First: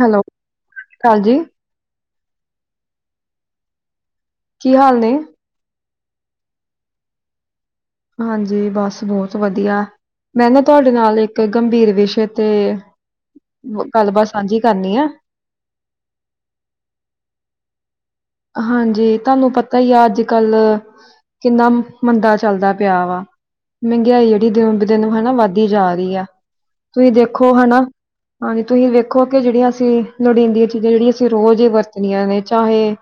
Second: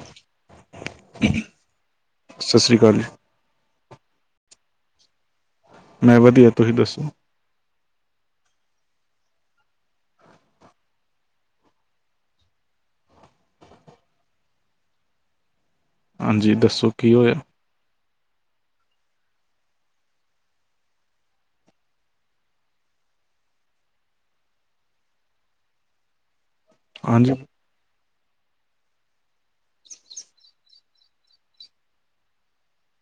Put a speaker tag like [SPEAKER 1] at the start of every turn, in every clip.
[SPEAKER 1] Hello, ਸਤ ਸ੍ਰੀ ਆਕਾਲ ਜੀ।
[SPEAKER 2] ਸਤਿ ਸ਼੍ਰੀ ਅਕਾਲ ਜੀ।
[SPEAKER 1] ਕੀ ਹਾਲ ਨੇ?
[SPEAKER 2] ਮੈਂ ਵਧੀਆ ਤੁਸੀਂ ਦੱਸੋ?
[SPEAKER 1] ਹਾਂਜੀ, ਬਸ ਬਹੁਤ ਵਧੀਆ। ਮੈਂ ਨਾ ਤੁਹਾਡੇ ਨਾਲ ਇੱਕ ਗੰਭੀਰ ਵਿਸ਼ੇ ਤੇ ਗੱਲਬਾਤ, ਸਾਂਝੀ ਕਰਨੀ ਆ।
[SPEAKER 2] ਹਾਂਜੀ, ਦੱਸੋ ਕੀ ਹੋਇਆ?
[SPEAKER 1] ਹਾਂਜੀ, ਤੁਹਾਨੂੰ ਪਤਾ ਹੀ ਆ, ਅੱਜ ਕੱਲ ਕਿੰਨਾ, ਮੰਦਾ ਚੱਲਦਾ ਪਿਆ ਵਾ ਮਹਿੰਗਾਈ ਜਿਹੜੀ ਦਿਨ ਬ ਦਿਨ ਹੈਨਾ ਵੱਧਦੀ ਜਾ ਰਹੀ ਹੈ, ਤੁਸੀਂ
[SPEAKER 2] ਹਾਂਜੀ
[SPEAKER 1] ਦੇਖੋ ਹਨਾ ਹਾਂਜੀ, ਤੁਸੀਂ ਦੇੇਖੋ, ਕਿ ਜਿਹੜੀਆਂ ਅਸੀਂ ਲੋੜੀਂਦੀਆਂ ਚੀਜ਼ਾਂ, ਜਿਹੜੀਆਂ ਅਸੀਂ ਰੋਜ਼ ਹੀ ਵਰਤਣੀਆਂ ਨੇ ਚਾਹੇ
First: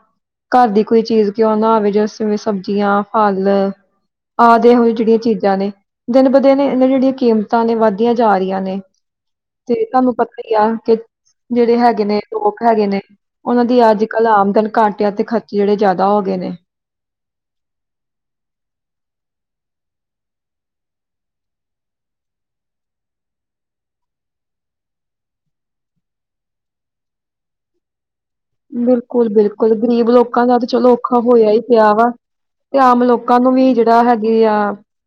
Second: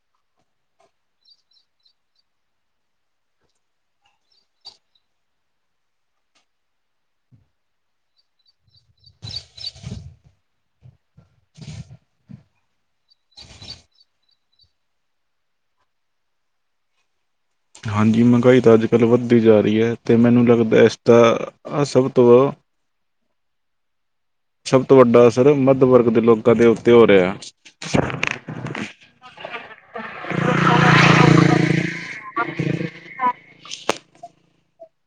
[SPEAKER 1] ਘਰ ਦੀ ਕੋਈ ਚੀਜ਼ ਕਿਉਂ ਨਾ ਹੋਵੇ, ਜਿਵੇਂ ਸਬਜ਼ੀਆਂ, ਫਲ ਆ, ਜ ਇਹੋ, ਜ ਜਿਹੜੀਆਂ ਚੀਜ਼ਾਂ ਨੇ। ਦਿਨ ਬ ਦਿਨ, ਇਹਨਾਂ ਦੀਆਂ, ਜਿਹੜੀਆਂ ਕੀਮਤਾਂ ਨੇ ਵੱਧਦੀਆਂ ਜਾ ਰਹੀਆਂ ਨੇ। ਤੇ ਤੁਹਾਨੂੰ, ਪਤਾ ਹੀ ਆ, ਕਿ ਜਿਹੜੇ ਹੈਗੇ ਨੇ ਲੋਕ ਹੈਗੇ ਨੇ ਉਹਨਾਂ ਦੀ ਅੱਜ -ਕੱਲ੍ਹ, ਆਮਦਨ ਘੱਟ ਆ, ਤੇ ਖਰਚੇ ਜਿਹੜੇ ਜ਼ਿਆਦਾ ਹੋ ਗਏ ਨੇ।
[SPEAKER 2] ਹਾਂਜੀ ਮਹਿੰਗਾਈ ਤਾਂ, ਅੱਜ -ਕੱਲ੍ਹ ਵੱਧਦੀ ਜਾ ਰਹੀ ਹੈ, ਅਤੇ ਮੈਨੂੰ ਲੱਗਦਾ ਇਸਦਾ ਸਭ ਤੋਂ ਸਭ ਤੋਂ ਵੱਡਾ ਅਸਰ, ਮੱਧ ਵਰਗ ਦੇ ਲੋਕਾਂ ਦੇ, ਉੱਤੇ ਹੋ ਰਿਹਾ।
[SPEAKER 1] ਬਿਲਕੁਲ- ਬਿਲਕੁਲ ਗ਼ਰੀਬ ਲੋਕਾਂ ਦਾ, ਤੇ ਚਲੋ ਔਖਾ ਹੋਇਆ ਹੀ ਪਿਆ ਵਾ ਤੇ ਆਮ, ਲੋਕਾਂ ਨੂੰ ਵੀ ਜਿਹੜਾ ਹੈਗੇ ਆ।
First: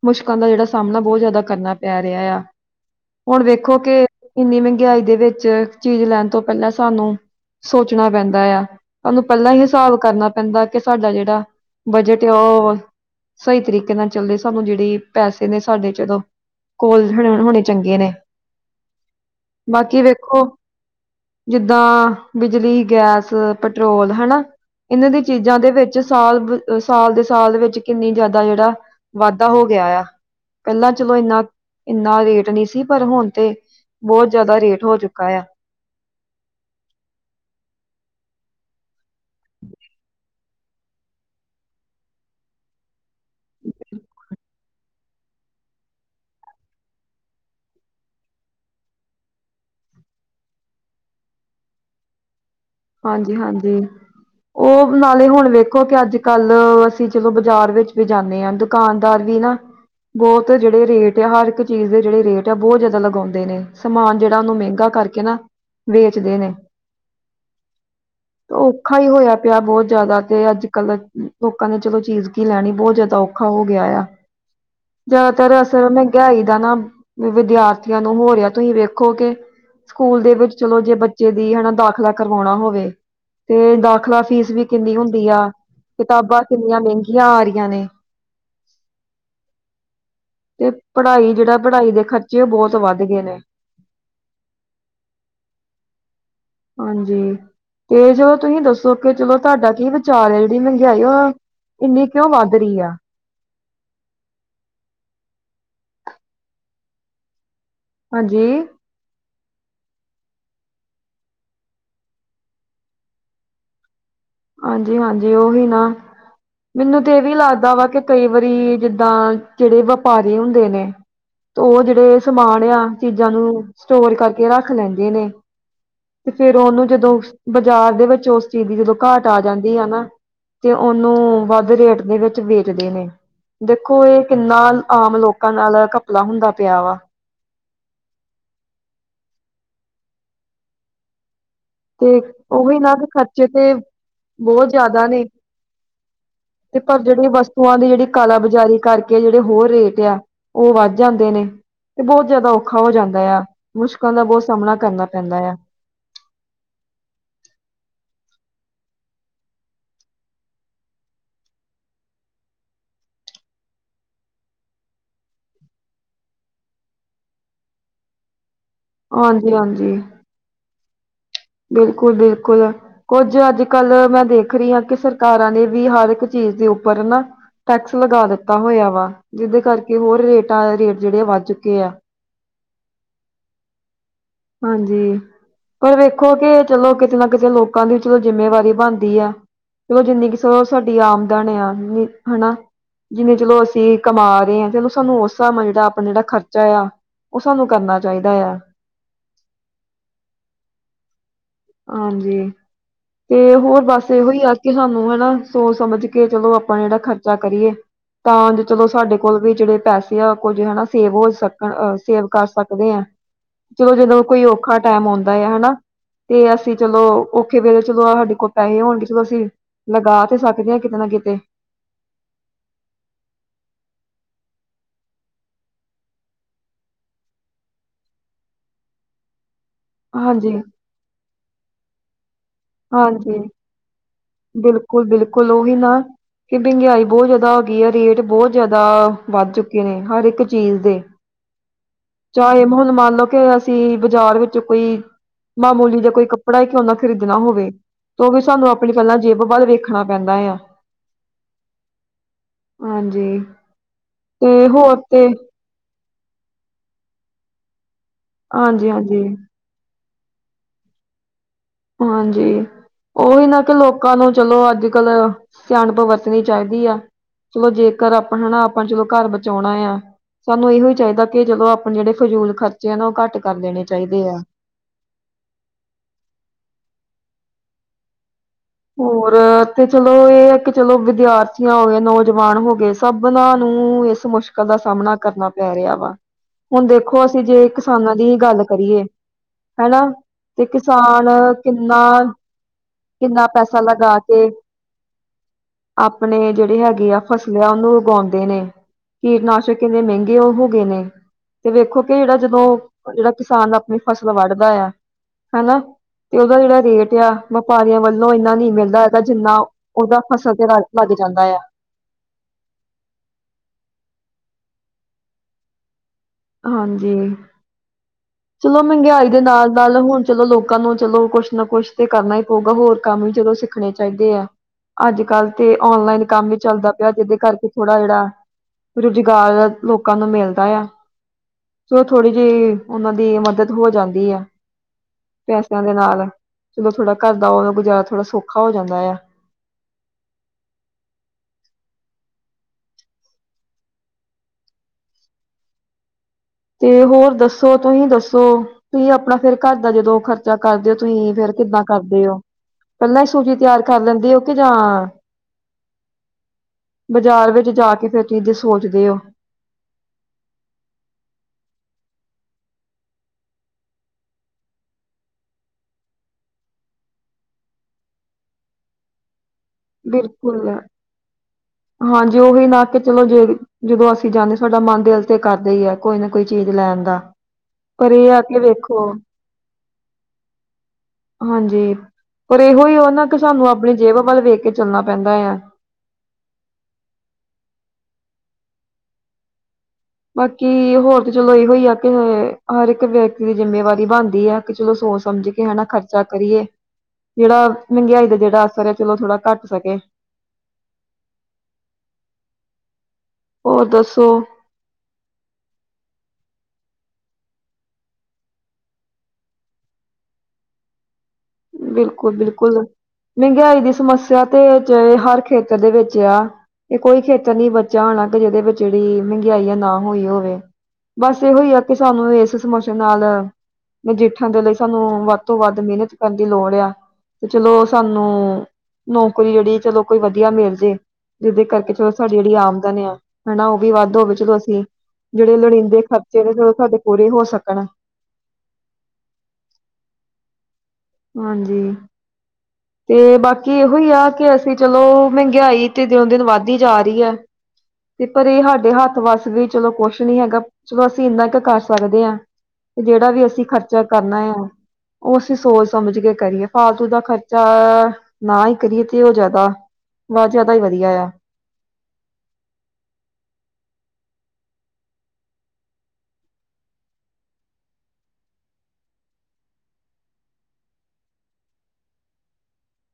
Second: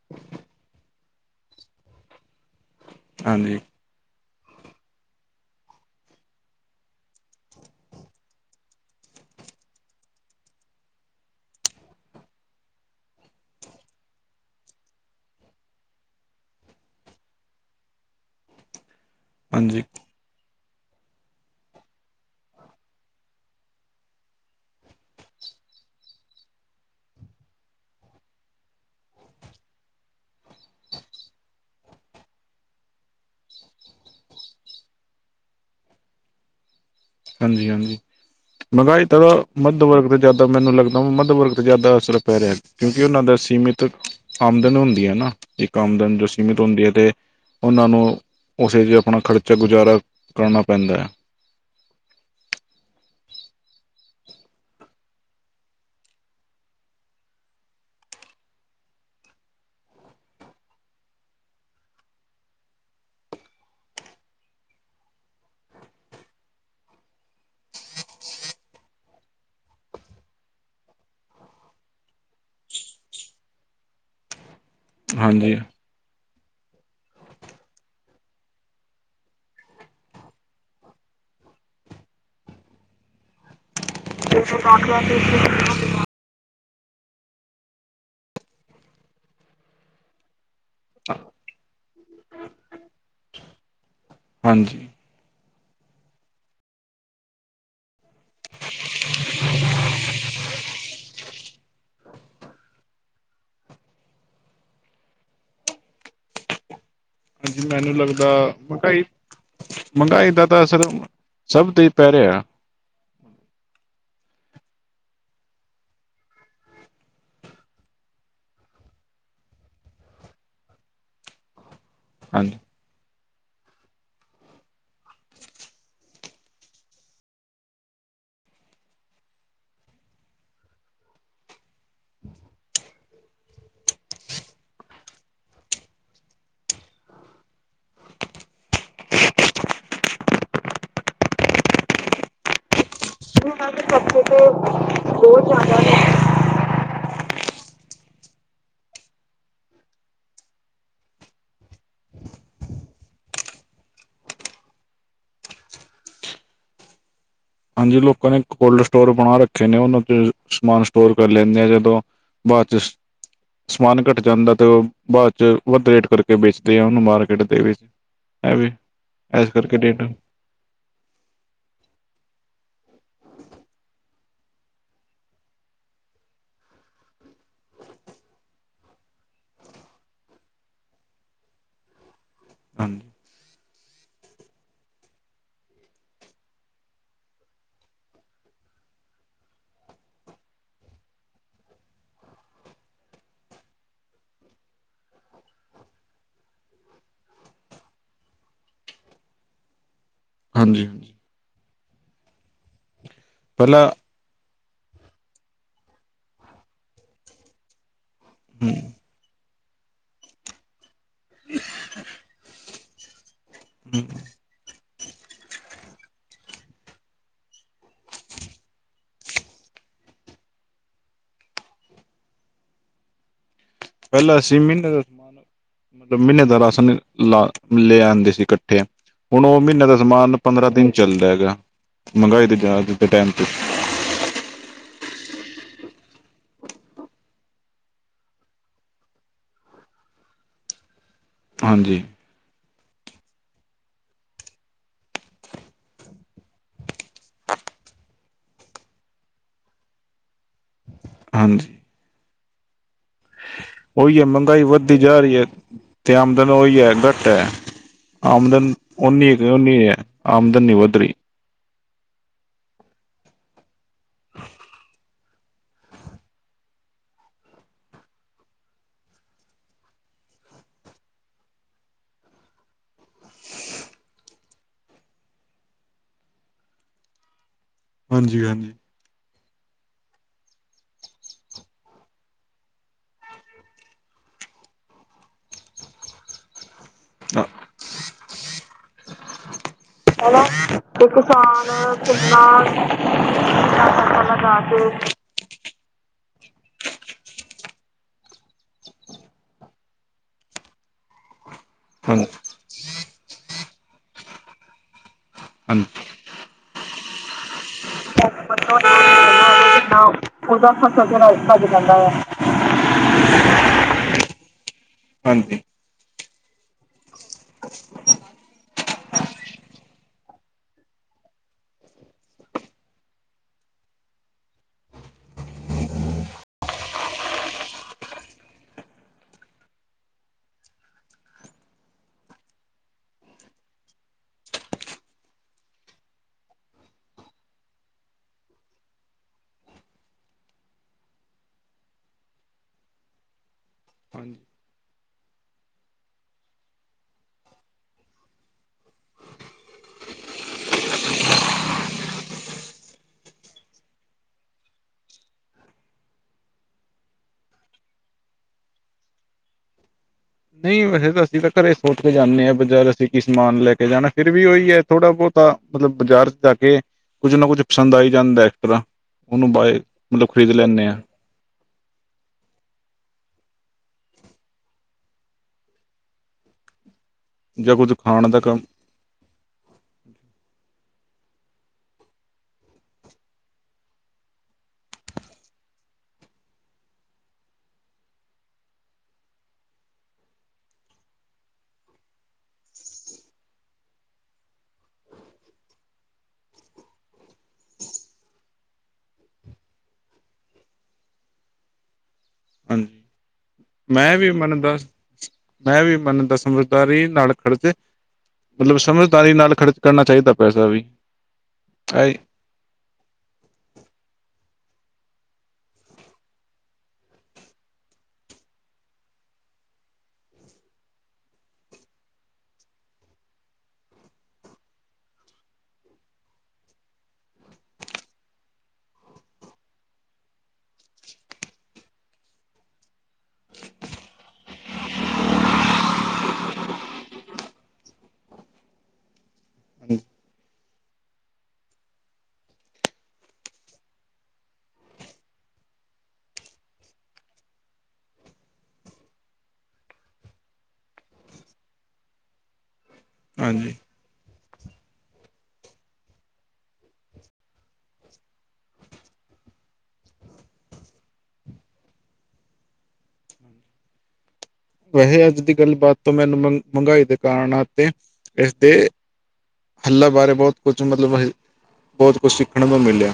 [SPEAKER 1] ਮੁਸ਼ਕਲਾਂ ਦਾ ਜਿਹੜਾ, ਸਾਹਮਣਾ ਬਹੁਤ ਜ਼ਿਆਦਾ ਕਰਨਾ ਪੈ ਰਿਹਾ ਆ, ਹੁਣ
[SPEAKER 2] ਹਾਂਜੀ
[SPEAKER 1] ਵੇਖੋ ਕਿ ਇੰਨੀ ਮਹਿੰਗਾਈ ਦੇ ਵਿੱਚ, ਚੀਜ਼ ਲੈਣ ਤੋਂ ਪਹਿਲਾਂ ਸਾਨੂੰ ਸੋਚਣਾ ਪੈਂਦਾ ਦਾ, ਆ ਸਾਨੂੰ ਪਹਿਲਾਂ ਹੀ, ਹਿਸਾਬ ਕਰਨਾ ਪੈਂਦਾ ਕਿ, ਸਾਡਾ ਜਿਹੜਾ ਬਜਟ ਆ ਉਹ ਸਹੀ ਤਰੀਕੇ ਨਾਲ ਚੱਲੇ, ਸਾਨੂੰ ਜਿਹੜੇ ਪੈਸੇ ਨੇ ਸਾਡੇ, ਚਲੋ ਕੋਲ, ਹੋਣੇ ਚੰਗੇ ਨੇ।
[SPEAKER 2] ਹਾਂਜੀ
[SPEAKER 1] ਬਾਕੀ ਵੇਖੋ, ਜਿੱਦਾਂ ਬਿਜਲੀ, ਗੈਸ ਪੈਟਰੋਲ, ਹਨਾ ਇਹਨਾਂ ਦੀ, ਚੀਜ਼ਾਂ ਦੇ ਵਿੱਚ, ਸਾਲ, ਸਾਲ ਦੇ ਸਾਲ ਦੇ ਵਿੱਚ ਕਿੰਨੀ ਜ਼ਿਆਦਾ ਜਿਹੜਾ ਵਾਧਾ ਹੋ ਗਿਆ ਆ, ਪਹਿਲਾਂ ਚਲੋ ਇੰਨਾ ਇੰਨਾ ਰੇਟ ਨਹੀਂ ਸੀ, ਪਰ ਹੁਣ ਤੇ ਬਹੁਤ, ਜਿਆਦਾ ਰੇਟ ਹੋ ਚੁੱਕਾ ਆ।
[SPEAKER 2] ਹਾਂਜੀ- ਹਾਂਜੀ। ਮਹਿੰਗਾਈ ਦਾ, ਮੱਧ ਵਰਗ ਤੋਂ ਜ਼ਿਆਦਾ ਮੈਨੂੰ ਲੱਗਦਾ ਵਾ ਮੱਧ ਵਰਗ ਤੇ ਜ਼ਿਆਦਾ ਅਸਰ ਪੈ ਰਿਹਾ। ਕਿਉਂਕਿ ਉਹਨਾਂ ਦਾ ਸੀਮਿਤ ਆਮਦਨ ਹੁੰਦੀ ਹੈ ਨਾ, ਇੱਕ ਆਮਦਨ, ਜੋ ਸੀਮਿਤ ਹੁੰਦੀ ਹੈ ਤੇ ਉਹਨਾਂ ਨੂੰ ਉਸੇ ਚ ਆਪਣਾ ਖਰਚਾ, ਗੁਜ਼ਾਰਾ ਕਰਨਾ ਪੈਂਦਾ ਹੈ।
[SPEAKER 1] ਹਾਂਜੀ- ਹਾਂਜੀ। ਉਹ ਨਾਲੇ ਹੁਣ ਵੇਖੋ ਕਿ, ਅੱਜ- ਕੱਲ ਅਸੀਂ ਜਦੋਂ ਬਾਜ਼ਾਰ ਵਿੱਚ ਵੀ ਜਾਂਦੇ ਹਾਂ। ਦੁਕਾਨਦਾਰ, ਵੀ ਨਾ ਬਹੁਤ ਜਿਹੜੇ ਰੇਟ ਹੈ, ਹਰ ਇੱਕ ਚੀਜ਼ ਦੇ ਜਿਹੜੇ ਰੇਟ ਆ, ਬਹੁਤ ਜਿਆਦਾ ਲਗਾਉਂਦੇ ਨੇ, ਸਮਾਨ ਜਿਹੜਾ ਉਹਨੂੰ ਮਹਿੰਗਾ ਕਰਕੇ ਨਾ, ਵੇਚਦੇ ਨੇ। ਔਖਾ ਹੀ ਹੋਇਆ ਪਿਆ, ਬਹੁਤ ਜਿਆਦਾ ਤੇ ਅੱਜ -ਕੱਲ ਲੋਕਾਂ ਨੇ ਚਲੋ ਚੀਜ਼ ਕੀ ਲੈਣੀ, ਬਹੁਤ ਜ਼ਿਆਦਾ ਔਖਾ ਔਖਾ ਹੋ ਗਿਆ ਆ,
[SPEAKER 2] ਹਾਂਜੀ
[SPEAKER 1] ਜ਼ਿਆਦਾਤਰ ਅਸਰ ਈ ਦਾ ਨਾ ਵਿਦਿਆਰਥੀਆਂ ਨੂੰ ਹੋਰਹਾ ਤੁਸੀਂ ਵੇਖੋ ਕਿ ਸਕੂਲ ਦੇ ਵਿੱਚ ਚਲੋ ਜੇ ਬੱਚੇ ਦੀ ਹਨਾ ਦਾਖਲਾ ਕਰਵਾਉਣਾ ਹੋਵੇ ਤੇ ਦਾਖਲਾ ਫੀਸ ਵੀ ਕਿੰਨੀ ਹੁੰਦੀ ਆ ਕਿਤਾਬਾਂ ਕਿੰਨੀਆਂ ਮਹਿੰਗੀਆਂ ਆ ਰਹੀਆਂ ਨੇ ਤੇ ਪੜ੍ਹਾਈ ਜਿਹੜਾ ਪੜ੍ਹਾਈ ਦੇ ਖਰਚੇ ਉਹ ਬਹੁਤ ਵੱਧ ਗਏ ਨੇ
[SPEAKER 2] ਹਾਂਜੀ।
[SPEAKER 1] ਹਾਂਜੀ, ਤੇ ਚਲੋ, ਤੁਸੀਂ ਦੱਸੋ ਕਿ, ਚਲੋ ਤੁਹਾਡਾ ਕੀ ਵਿਚਾਰ ਹੈ? ਜਿਹੜੀ ਮਹਿੰਗਾਈ ਵਾ ਇੰਨੀ, ਕਿਉਂ ਵੱਧ ਰਹੀ ਆ?
[SPEAKER 2] ਹਾਂਜੀ, ਮੈਨੂੰ ਲੱਗਦਾ
[SPEAKER 1] ਹਾਂਜੀ
[SPEAKER 2] ਮਹਿੰਗਾਈ ਮਹਿੰਗਾਈ ਦਾ ਤਾਂ, ਅਸਰ ਸਭ ਤੇ ਹੀ ਪੈ ਰਿਹਾ।
[SPEAKER 1] ਹਾਂਜੀ -ਹਾਂਜੀ, ਉਹੀ ਨਾ। ਮੈਨੂੰ ਤੇ ਇਹ ਵੀ ਲੱਗਦਾ ਵਾ, ਕਿ ਕਈ ਵਾਰੀ ਜਿੱਦਾਂ ਜਿਹੜੇ ਵਪਾਰੀ ਹੁੰਦੇ ਨੇ ਉਹ ਜਿਹੜੇ
[SPEAKER 2] ਹਾਂਜੀ।
[SPEAKER 1] ਸਮਾਨ ਆ, ਚੀਜ਼ਾਂ ਨੂੰ ਸਟੋਰ ਕਰਕੇ ਰੱਖ ਲੈਂਦੇ ਨੇ। ਤੇ ਫਿਰ ਉਹਨੂੰ, ਜਦੋਂ ਬਾਜ਼ਾਰ ਦੇ ਵਿੱਚ ਉਸ ਚੀਜ਼ ਦੀ, ਜਦੋਂ ਘਾਟ ਆ ਜਾਂਦੀ ਹੈ ਨਾ ਤੇ, ਉਹਨੂੰ ਵੱਧ ਰੇਟ ਦੇ ਵਿੱਚ ਵੇਚਦੇ ਨੇ। ਦੇਖੋ, ਇਹ ਕਿੰਨਾ ਆਮ ਲੋਕਾਂ ਨਾਲ ਘਪਲਾ ਹੁੰਦਾ ਪਿਆ ਵਾ ਤੇ ਹੀ ਨਾ ਦੇ ਖਰਚੇ ਤੇ
[SPEAKER 2] ਹਫ਼ਤੇ ਤੇ
[SPEAKER 1] ਬਹੁਤ ਜ਼ਿਆਦਾ ਨੇ
[SPEAKER 2] ਬਹੁਤ ਜ਼ਿਆਦਾ ਨੇ।
[SPEAKER 1] ਤੇ ਪਰ ਜਿਹੜੀ ਵਸਤੂਆਂ ਦੀ ਜਿਹੜੀ ਕਾਲਾਾਬਜ਼ਾਰੀ ਕਰਕੇ ਜਿਹੜੇ ਹੋਰ ਰੇਟ ਆ ਉਹ ਵੱਧ ਜਾਂਦੇ ਨੇ ਤੇ ਬਹੁਤ ਜ਼ਿਆਦਾ ਔਖਾ ਹੋ ਜਾਂਦਾ ਆ ਮੁਸ਼ਕਲਾਂ ਦਾ ਬਹੁਤ ਸਾਹਮਣਾ ਕਰਨਾ ਪੈਂਦਾ ਆ
[SPEAKER 2] ਹਾਂਜੀ ਲੋਕਾਂ ਨੇ ਕੋਲਡ ਸਟੋਰ ਬਣਾ ਰੱਖੇ ਨੇ ਉਹਨ ਤੇ ਸਮਾਨ ਸਟੋਰ ਕਰ ਲੈਂਦੇ ਆ ਜਦੋਂ ਵਹੁਚਸ ਸਮਾਨ ਘੱਟ ਜਾਂਦਾ ਤੇ ਉਹ ਬਾਅਦ ਚ ਵੱਧ ਰੇਟ ਕਰਕੇ ਵੇਚਦੇ ਆ ਉਹਨੂੰ ਮਾਰਕੀਟ ਦੇ ਵਿੱਚ ਹੈ ਵੀ ਇਸ
[SPEAKER 1] ਹਾਂਜੀ
[SPEAKER 2] ਕਰਕੇ
[SPEAKER 1] ਹਾਂਜੀ
[SPEAKER 2] ਡੇਟ
[SPEAKER 1] ਬਿਲਕੁਲ ਬਿਲਕੁਲ ਕੁੱਝ ਅੱਜ ਕੱਲ ਮੈਂ ਦੇਖ ਰਹੀ ਹਾਂ ਕਿ ਸਰਕਾਰਾਂ ਨੇ ਵੀ ਹਰ ਇੱਕ ਚੀਜ਼ ਦੇ ਉੱਪਰ ਨਾ ਟੈਕਸ ਲਗਾ ਦਿੱਤਾ ਹੋਇਆ ਵਾ ਜਿਹਦੇ ਕਰਕੇ ਹੋਰ ਰੇਟਾਂ ਰੇਟ ਜਿਹੜੇ ਆ ਵੱਧ ਚੁੱਕੇ ਆ
[SPEAKER 2] ਹਾਂਜੀ
[SPEAKER 1] ਹਾਂਜੀ ਪਰ ਵੇਖੋ ਕਿ ਚਲੋ ਕਿਤੇ ਨਾ ਕਿਤੇ ਲੋਕਾਂ ਦੀ ਚਲੋ ਜਿੰਮੇਵਾਰੀ ਬਣਦੀ ਆ ਚੋ ਜਿੰਨੀ ਕੁ ਸਾਡੀ ਆਮਦਨ ਆ ਹਨਾ ਜਿਵੇਨੇ ਚਲੋ ਅਸੀਂ ਕਮਾ ਰਹੇ ਹਾਂ ਤੇ ਉਹ ਸਾਨੂੰ ਉਸ ਹਿਸਾਬ ਨਾਲ ਜਿਹੜਾ ਆਪਣਾ ਜਿਹੜਾ ਖਰਚਾ ਆ ਉਹ ਸਾਨੂੰ ਕਰਨਾ ਚਾਹੀਦਾ ਆ
[SPEAKER 2] ਹਾਂਜੀ ਹਾਂਜੀ
[SPEAKER 1] ਹਾਂਜੀ ਤੇ ਹੋਰ
[SPEAKER 2] ਪਹਿਲਾਂ
[SPEAKER 1] ਬਸ ਇਹੋ ਹੀ ਆ ਕੇ ਸਾਨੂੰ ਹਨਾ ਸੋਚ ਸਮਝ ਕੇ ਚਲੋ ਆਪਾਂ ਜਿਹੜਾ ਖਰਚਾ ਕਰੀਏ ਤਾਂ ਚਲੋ ਸਾਡੇ ਕੋਲ ਵੀ ਜਿਹੜੇ ਪੈਸੇ ਆ ਉਹ ਕੁੱਝ ਹਨਾ ਸੇਵ ਹੋ ਸਕਣ ਸੇਵ ਕਰ ਸਕਣ ਦੇ ਆ ਚਲੋ ਜਦੋਂ ਕੋਈ ਔਖਾ ਟਾਈਮ ਆਉਂਦਾ ਆ ਹਨਾ ਤੇ ਅਸੀਂ ਚਲੋ ਔਖੇ ਵੇਲੇ ਚਲੋ ਸਾਡੇ ਕੋਲ ਪੈਸੇ ਹੋਣਗੇ ਚਲੋ ਅਸੀਂ ਲਗਾ ਤੇ ਸਕਦੇ ਹ ਕਿਤੇ ਨਾ ਕਿਤੇ
[SPEAKER 2] ਪਹਿਲਾਂ ਅਂ ਮਹੀਨ ਦ ਮਤਲਬ ਮਹੀਨੇ ਦਾ ਰਾਸ਼ਨ ਲਾ ਲੈ ਆਉਂਦੇ ਸੀ ਇਕੱਠੇ ਹੁਣ ਉਹ ਮਹੀਨੇ ਦਾ ਸਮਾਨ
[SPEAKER 1] ਹਾਂਜੀ
[SPEAKER 2] ਪੰਦਰਾਂ ਦਿਨ ਚੱਲਦਾ ਹੈਗਾ ਮਹਿੰਗਾਈ ਦੇਜ ਦੇ ਟਾਈਮ
[SPEAKER 1] ਹਾਂਜੀ
[SPEAKER 2] ਤੇ
[SPEAKER 1] ਬਿਲਕੁਲ ਬਿਲਕੁਲ ਉਹੀ ਨਾ ਕਿ ਮਹਿੰਗਾਈ ਬਹੁਤ ਜਿਆਦਾ ਹੋ ਗਈ ਆ ਰੇਟ ਬਹੁਤ ਜ਼ਿਆਦਾ ਵੱਧ ਚੁੱਕੇ ਨੇ ਹਰ ਇੱਕ ਚੀਜ਼ ਦੇ
[SPEAKER 2] ਹਾਂਜੀ
[SPEAKER 1] ਚਾਹੇ ਮਹੱਲ ਮੰਨ ਲੋਓ ਕਿ ਅਸੀਂ ਬਾਜ਼ਾਰ ਵਿੱਚ ਕੋਈ ਮਾਮੂਲੀ ਜਾਂ ਕੋਈ ਕੱਪੜਾ ਹੀ ਕਿਉਂਨਾ ਖਰੀਦਣਾ ਹੋਵੇ ਤਾਂ ਉਹ ਵੀ ਸਾਨੂੰ ਆਪਣੀ ਪਹਿਲਾਂ ਜੇਬ ਵੱਲ ਵੇਖਣਾ ਪੈਂਦਾ ਆ
[SPEAKER 2] ਹਾਂਜੀ-
[SPEAKER 1] ਹਾਂਜੀ
[SPEAKER 2] ਉਇਓ, ਮਹਿੰਗਾਈ
[SPEAKER 1] ਤੇ ਹੋਰ
[SPEAKER 2] ਵੱਧਦੀ ਜਾ
[SPEAKER 1] ਤੇ
[SPEAKER 2] ਰੀ ਹੈ ਤੇ ਆਮਦਨ ਉਹੀ ਹੈ, ਘੱਟ ਹੈ, ਆਮਦਨ
[SPEAKER 1] ਹਾਂਜੀ ਹਾਂਜੀ
[SPEAKER 2] ਓਨੀ -ਓਨੀ ਹੈ ਆਮਦਨ‌ ਨੀ, ਵੱਧ ਰੀ
[SPEAKER 1] ਹਾਂਜੀ ਉਹੀ ਨਾ ਕਿ ਲੋਕਾਂ ਨੂੰ ਚਲੋ ਅੱਜ ਕੱਲ ਸਿਆਣਪ ਵਰਤਣੀ ਚਾਹੀਦੀ ਆ ਚਲੋ ਜੇਕਰ ਆਪਾਂ ਹਨਾ ਆਪਾਂ ਚਲੋ ਘਰ ਬਚਾਉਣਾ ਆ ਸਾਨੂੰ ਇਹੋ ਹੀ ਚਾਹੀਦਾ ਕਿ ਚਲੋ ਆਪਣੇ ਜਿਹੜੇ ਫਜੂਲ ਖਰਚੇ ਆ ਨਾ ਉਹ ਘੱਟ ਕਰ ਲੈਣੇ ਚਾਹੀਦੇ ਆ
[SPEAKER 2] ਹਾਂਜੀ ਹਾਂਜੀ
[SPEAKER 1] ਹੋਰ ਤੇ ਚਲੋ ਇਹ ਇੱਕ ਚਲੋ ਵਿਦਿਆਰਥੀਆਂ ਹੋ ਗਏ ਨੌਜਵਾਨ ਹੋ ਗਏ ਸਭਨਾਂ ਨੂੰ ਇਸ ਮੁਸ਼ਕਿਲ ਦਾ ਸਾਹਮਣਾ ਕਰਨਾ ਪੈ ਰਿਹਾ ਵਾ ਹੁਣ ਦੇਖੋ ਅਸੀਂ
[SPEAKER 2] ਹਾਂ
[SPEAKER 1] ਜੇ ਕਿਸਾਨਾਂ ਦੀ ਹੀ ਗੱਲ ਕਰੀਏ ਹਨਾ ਤੇ ਕਿਸਾਨ
[SPEAKER 2] ਕਿਸਾਨ
[SPEAKER 1] ਕਿੰਨਾ
[SPEAKER 2] ਕਿੰਨਾ
[SPEAKER 1] ਕਿੰਨਾ ਪੈਸਾ ਲਗਾ ਕੇ ਆਪਣੇ ਜਿਹੜੇ ਹੈਗੇ ਆ ਫਸਲ ਆ ਉਹਨੂੰ ਉਗਾਉਂਦੇ ਨੇ ਕੀਟਨਾਸ਼ਕ ਇੰਨੇ ਮਹਿੰਗੇ ਉਹ ਹੋ ਗਏ ਨੇ ਤੇ ਵੇਖੋ ਕਿ ਜਿਹੜਾ
[SPEAKER 2] ਹਾਂਜੀ
[SPEAKER 1] ਜਦੋਂ ਜਿਹੜਾ ਕਿਸਾਨ ਆਪਣੀ ਫਸਲ ਵੱਢਦਾ ਆ ਹਨਾ ਤੇ ਓਦਾ ਜੇੜਾ ਰੇਟ ਆ, ਵਪਾਰੀਆਂ
[SPEAKER 2] ਹਾਂਜੀ
[SPEAKER 1] ਇੰਨਾ ਨਹੀਂ ਮਿਲਦਾ ਹੈਗਾ, ਜਿੰਨਾ ਓਦਾ ਫਸਲ ਤੇ
[SPEAKER 2] ਉਹਦਾ ਫਸਲ
[SPEAKER 1] ਲੱਗ
[SPEAKER 2] ਜਿਹੜਾ
[SPEAKER 1] ਜਾਂਦਾ।
[SPEAKER 2] [unintelligible] [unintelligible]
[SPEAKER 1] ਹਾਂਜੀ ਚਲੋ, ਮਹਿੰਗਾਈ ਦੇ ਨਾਲ ਨਾਲ ਹੁਣ, ਚਲੋ ਲੋਕਾਂ ਨੂੰ, ਚਲੋ ਕੁੱਛ ਨਾ ਕੁਛ ਤੇ ਕਰਨਾ ਹੀ ਪਊਗਾ, ਹੋਰ ਕੰਮ ਵੀ ਜਦੋ ਰਖਣੇ ਚਾਹੀਦੇ ਐ, ਅੱਜ-ਕੱਲ ਤੇ ਔਨਲਾਈਨ ਕੰਮ ਹੀ ਚੱਲਦਾ ਪਿਆ, ਜਿਹਦੇ ਕਰਕੇ ਥੋੜ੍ਹਾ ਜਿਹੜਾ ਰੁਜ਼ਗਾਰ, ਲੋਕਾਂ ਨੂੰ ਮਿਲਦਾ ਆ ਤੇ ਥੋੜ੍ਹੀ ਜੀ--ਓਹਨਾਂ ਦੀ ਮਦਦ ਹੋ ਜਾਂਦੀ ਹੈ। ਪੈਸਿਆਂ ਦੇ ਨਾਲ, ਜਦੋਂ ਥੋੜਾ ਘਰ ਦਾ ਓ ਗੁਜ਼ਾਰਾ ਥੋੜਾ ਸੌਖਾ ਹੋ ਜਾਂਦਾ ਆ
[SPEAKER 2] ਹਾਂਜੀ
[SPEAKER 1] ਤੇ ਹੋਰ ਦੱਸੋ, ਤੁਹੀਂ ਦੱਸੋ ਤੁਹੀਂ ਆਪਣਾ ਫੇਰ ਘਰ ਦਾ ਜਦੋਂ ਖ਼ਰਚਾ ਕਰਦੇ ਹੋ, ਤੁਹੀਂ ਫੇਰ ਕਿੱਦਾਂ ਕਰਦੇ ਹੋ? ਪਹਿਲਾਂ ਹੀ ਸੂਜੀ ਤਿਆਰ ਕਰ ਲੈਂਦੇ ਹੋ, ਕਿ ਜਾਂ ਬਜ਼ਾਰ ਵਿੱਚ ਜਾ ਕੇ ਫਿਰ ਚੀਜ਼ ਸੋਚਦੇ ਹੋ?
[SPEAKER 2] ਨਹੀਂ, ਵੈਸੇ ਤਾਂ ਅਸੀਂ ਤਾਂ ਘਰੇ ਸੋਚ ਕੇ ਜਾਂਨੇ ਆਂ ਬਜ਼ਾਰ ਅਸੀਂ ਕੀ ਸਮਾਨ ਲੈ ਕੇ ਜਾਣੈ? ਫੇਿਰ ਵੀ ਉਹੀ ਹੈ ਥੋੜ੍ਹਾ ਬਹੁਤਾ, ਮਤਲਬ ਬਾਜ਼ਾਰ ਚ ਜਾ ਕੇ ਕੁੱਝ ਨਾ ਕੁੱਝ ਪਸੰਦ ਆਈ ਜਾਂਦਾ ਓਨੂੰ ਬਾਏ ਮਤਲਬ ਖਰੀਦ
[SPEAKER 1] ਬਿਲਕੁਲ
[SPEAKER 2] ਲੈਂਦੇ ਹਾਂ
[SPEAKER 1] ਹੈ--ਹਾਂਜੀ ਉਹ ਵੀ ਨਾ ਕੇ ਚਲੋ ਜੇ ਜਦੋਂ ਅਸੀਂ ਜਾਂਦੇ ਸਾਡਾ ਮਨ ਦਿਲ ਤੇ ਕਰਦੇ ਹੀ ਹੈ, ਕੋਈ ਨਾ ਕੋਈ ਚੀਜ਼ ਲੈਣ ਦਾ
[SPEAKER 2] ਜਾਂ ਕੁੱਝ
[SPEAKER 1] ਪਰ ਏ,
[SPEAKER 2] ਖਾਣ ਦਾ
[SPEAKER 1] ਆ ਕੇ
[SPEAKER 2] ਕੰਮ
[SPEAKER 1] ਵੇਖੋ ਹਾਂਜੀ, ਪਰ ਇਹੋ ਹੀ ਓਨਾ ਕਿ ਸਾਨੂੰ ਆਪਣੀ ਜੇਬ ਵੱਲ ਵੇਖ ਕੇ ਚੱਲਣਾ ਪੈਂਦਾ ਆ ਬਾਕੀ--ਹੋਰ ਤਾਂ ਚਲੋ ਇਹੋ ਹੀ ਆ ਕਿ, ਹਰ ਇੱਕ ਵਿਅਕਤੀ ਦੀ ਜਿੰਮੇਵਾਰੀ ਬਣਦੀ ਹੈ, ਕਿ ਚਲੋ ਸੋਚ ਸਮਝ ਕੇ ਕੇ ਹੈ ਨਾ, ਖਰਚਾ ਕਰੀਏ, ਜਿਹੜਾ ਮਹਿੰਗਾਈ ਦਾ ਜਿਹੜਾ ਅਸਰ ਹੈ, ਚਲੋ ਥੋੜਾ ਘੱਟ ਸਕੇ
[SPEAKER 2] ਹਾਂਜੀ
[SPEAKER 1] ਹੋਰ
[SPEAKER 2] ਮੈਂ ਵੀ
[SPEAKER 1] ਦੱਸੋ
[SPEAKER 2] ਮੈਨ ਦੱਸ ਮੈਂ ਵੀ ਮੰਨਦਾ ਸਮਝਦਾਰੀ ਨਾਲ ਖਰਚੇ ਮਤਲਬ, ਸਮਝਦਾਰੀ ਨਾਲ ਖਰਚ ਕਰਨਾ ਚਾਹੀਦਾ ਪੈਸਾ ਵੀ ਆਏ-
[SPEAKER 1] ਬਿਲਕੁਲ, ਬਿਲਕੁਲ ਮਹਿੰਗਾਈ ਦੀ ਸਮੱਸਿਆ ਤੇ ਹਰ ਖੇਤਰ ਦੇ ਵਿੱਚ ਆ ਏ ਕੋਈ ਖੇਤਰ ਨੀ ਬੱਚਾ ਹੋਣਾੱ, ਕਿ ਜਿਹਦੇ ਵਿੱਚ ਜਿਹੜੀ ਮਹਿੰਗਾਈਆਂ ਨਾ ਹੋਈ ਹੋਵੇ ਬਸ, ਇਹੋ ਹੀ ਆ ਕਿ, ਸਾਨੂੰ ਇਸ ਸਮੱਸਿਆ ਨਾਲ ਨਜਿਠਣ ਦੇ ਲਈ, ਸਾਨੂੰ ਵੱਧ ਤੋਂ ਵੱਧ ਮਿਹਨਤ ਕਰਨ ਦੀ ਲੋੜ ਆ। ਤੇ ਚਲੋ, ਸਾਨੂੰ ਨੌਕਰੀ ਜਿਹੜੀ ਚਲੋ ਕੋਈ ਵਧੀਆ ਮਿਲ ਜੇ ਜਿਹਦੇ ਕਰਕੇ ਚਲੋ ਸਾਡੀ ਜਿਹੜੀ ਆਮਦਨ ਆ, ਹਨਾ ਉਹ ਵੀ ਵੱਧ ਹੋਵੇ, ਚਲੋ ਅਸੀਂ ਜਿਹੜੇ ਲੋੜੀਂਦੇ ਖਰਚੇ ਨੇ, ਜੌ ਤੁਹਾਡੇ ਪੂਰੇ ਹੋ ਸਕਣ। ਹਾਂਜੀ ਤੇ ਬਾਕੀ ਇਹੋ ਹੀ ਆ, ਕਿ ਅਸੀਂ ਚਲੋ ਮਹਿੰਗਾਈ ਤੇ ਦਿਨੋ ਦਿਨ ਵੱਧਦੀ ਹੀ ਜਾ ਰਹੀ ਹੈ। ਤੇ ਪਰ ਇਹ ਸਾਡੇ ਹੱਥ ਵਸ ਵੀ ਚਲੋ ਕੁਛ ਨੀ ਹੈਗਾ ਚਲੋ ਅਸੀਂ ਇੰਨਾ ਕੁ ਕਰ ਸਕਦੇ ਹਾਂ ਤੇ ਜਿਹੜਾ ਵੀ ਅਸੀਂ
[SPEAKER 2] ਹਾਂਜੀ
[SPEAKER 1] ਖਰਚਾ ਕਰਨਾ ਆ ਉਹ ਅਸੀਂ ਸੋਚ ਸਮਝ ਕੇ ਕਰੀਏ, ਫਾਲਤੂ ਦਾ ਖਰਚਾ ਨਾ ਹੀ ਕਰੀਏ ਤੇ ਉਹ ਜ਼ਿਆਦਾ ਬੋਤ ਜ਼ਿਆਦਾ ਹੀ ਵਧੀਆ ਆ।
[SPEAKER 2] ਵੈਸੇ -ਅੱਜ ਦੀ ਗੱਲ ਬਾਤ ਤੋਂ ਮੈਨੂੰ, ਮਹਿੰਗਾਈ ਦੇ ਕਾਰਨ ਤੇ ਇਸਦੇ ਹੱਲ ਬਾਰੇ, ਬੋਤ ਕੁਛ ਮਤਲਬ, ਬੋਤ ਕੁਛ ਸਿੱਖਣ ਨੂੰ ਮਿਲਿਆ।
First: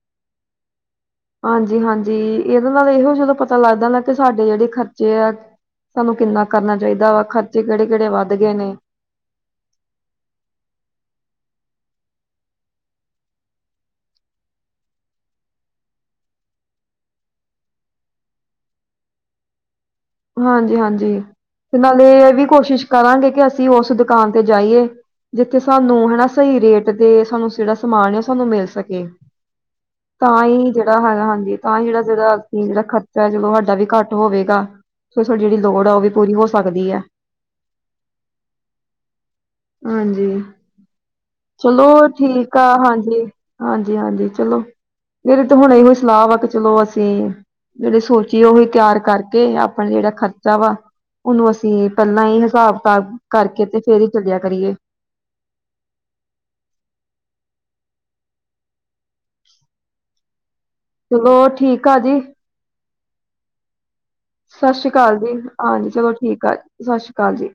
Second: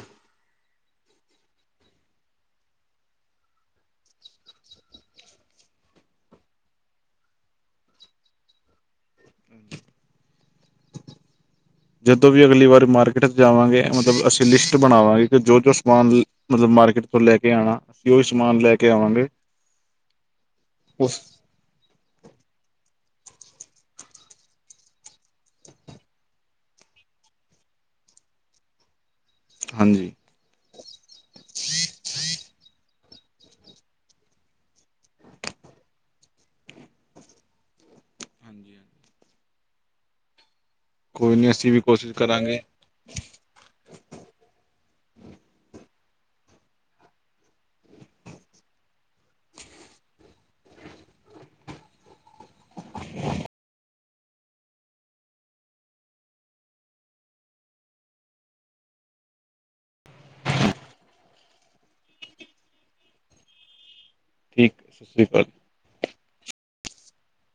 [SPEAKER 1] ਹਾਂਜੀ-ਹਾਂਜੀ, ਇਹਦੇ ਨਾਲ ਇਹੋ ਜਦੋਂ ਪਤਾ ਲੱਗਦਾ ਨਾ, ਕਿ ਸਾਡੇ ਜਿਹੜੇ ਖਰਚੇ ਆ ਸਾਨੂੰ ਕਿੰਨਾ ਕਰਨਾ ਚਾਹੀਦਾ ਵਾ। ਖਰਚੇ ਕਿਹੜੇ ਕਿਹੜੇ ਵੱਧ ਗਏ ਨੇ
[SPEAKER 2] ਜਦੋਂ ਵੀ ਅਗਲੀ ਵਾਰੀ ਮਾਰਕੀਟ ਜਾਵਾਂਗੇ, ਮਤਲਬ ਅਸੀਂ ਲਿਸਟ ਬਣਾਵਾਂਗੇ, ਕਿ ਜੋ ਜੋ ਸਮਾਨ ਮਤਲਬ ਮਾਰਕੀਟ ਤੋਂ ਲੈ ਕੇ ਆਣਾ। ਅਸੀਂ ਉਹੀ ਸਮਾਨ ਲੈ ਕੇ ਆਵਾਂਗੇ
[SPEAKER 1] ਹਾਂਜੀ ਹਾਂਜੀ
[SPEAKER 2] ਉਸ
[SPEAKER 1] ਤੇ ਨਾਲੇ ਇਹ ਵੀ ਕੋਸ਼ਿਸ਼ ਕਰਾਂਗੇ ਕਿ ਅਸੀਂ ਉਸ ਦੁਕਾਨ ਤੇ ਜਾਈਏ ਜਿੱਥੇ ਸਾਨੂੰ ਹਨਾ ਸਹੀ ਰੇਟ ਤੇ ਸਾਨੂੰ ਜਿਹੜਾ ਸਮਾਨ ਆ ਉਹ ਸਾਨੂੰ ਮਿਲ ਸਕੇ
[SPEAKER 2] ਹਾਂਜੀ
[SPEAKER 1] ਤਾਂ ਹੀ ਜਿਹੜਾ ਹੈਗਾ ਹਾਂਜੀ ਤਾਂ ਹੀ ਜਿਹੜਾ ਜਿਹੜਾ ਤਿੰਨ ਦਾ ਖਰਚਾ ਜਦੋ ਸਾਡਾ ਵੀ ਘੱਟ ਹੋਵੇਗਾ ਸਾਡੀ ਜਿਹੜੀ ਲੋੜ ਹੈ ਉਹ ਵੀ ਪੂਰੀ ਹੋ ਸਕਦੀ ਹੈ।
[SPEAKER 2] ਹਾਂਜੀ ਹਾਂਜੀ
[SPEAKER 1] ਹਾਂਜੀ,
[SPEAKER 2] ਕੋਈ ਨਹੀਂ ਅਸੀਂ ਵੀ
[SPEAKER 1] ਚਲੋ
[SPEAKER 2] ਕੋਸ਼ਿਸ਼
[SPEAKER 1] ਠੀਕ
[SPEAKER 2] ਕਰਾਂਗੇ
[SPEAKER 1] ਆ ਹਾਂਜੀ ਹਾਂਜੀ ਹਾਂਜੀ ਚਲੋ ਮੇਰੇ ਤੇ ਹੁਣ ਇਹੋ ਹੀ ਸਲਾਹ ਵਾ ਕਿ ਚਲੋ ਅਸੀਂ ਜਿਹੜੀ ਸੋਚੀਏ ਉਹੀ ਤਿਆਰ ਕਰਕੇ ਆਪਣਾ ਜਿਹੜਾ ਖਰਚਾ ਵਾ ਉਹਨੂੰ ਅਸੀਂ ਪਹਿਲਾਂ ਹੀ ਹਿਸਾਬ ਕਿਤਾਬ ਕਰਕੇ ਤੇ ਫੇਰ ਹੀ ਚੱਲਿਆ ਕਰੀਏ ਚਲੋ ਠੀਕ ਆ ਜੀ। ਸਤਿ ਸ੍ਰੀ ਅਕਾਲ ਜੀ ਹਾਂਜੀ ਚਲੋ ਠੀਕ ਆ ਸਤਿ ਸ਼੍ਰੀ ਅਕਾਲ ਜੀ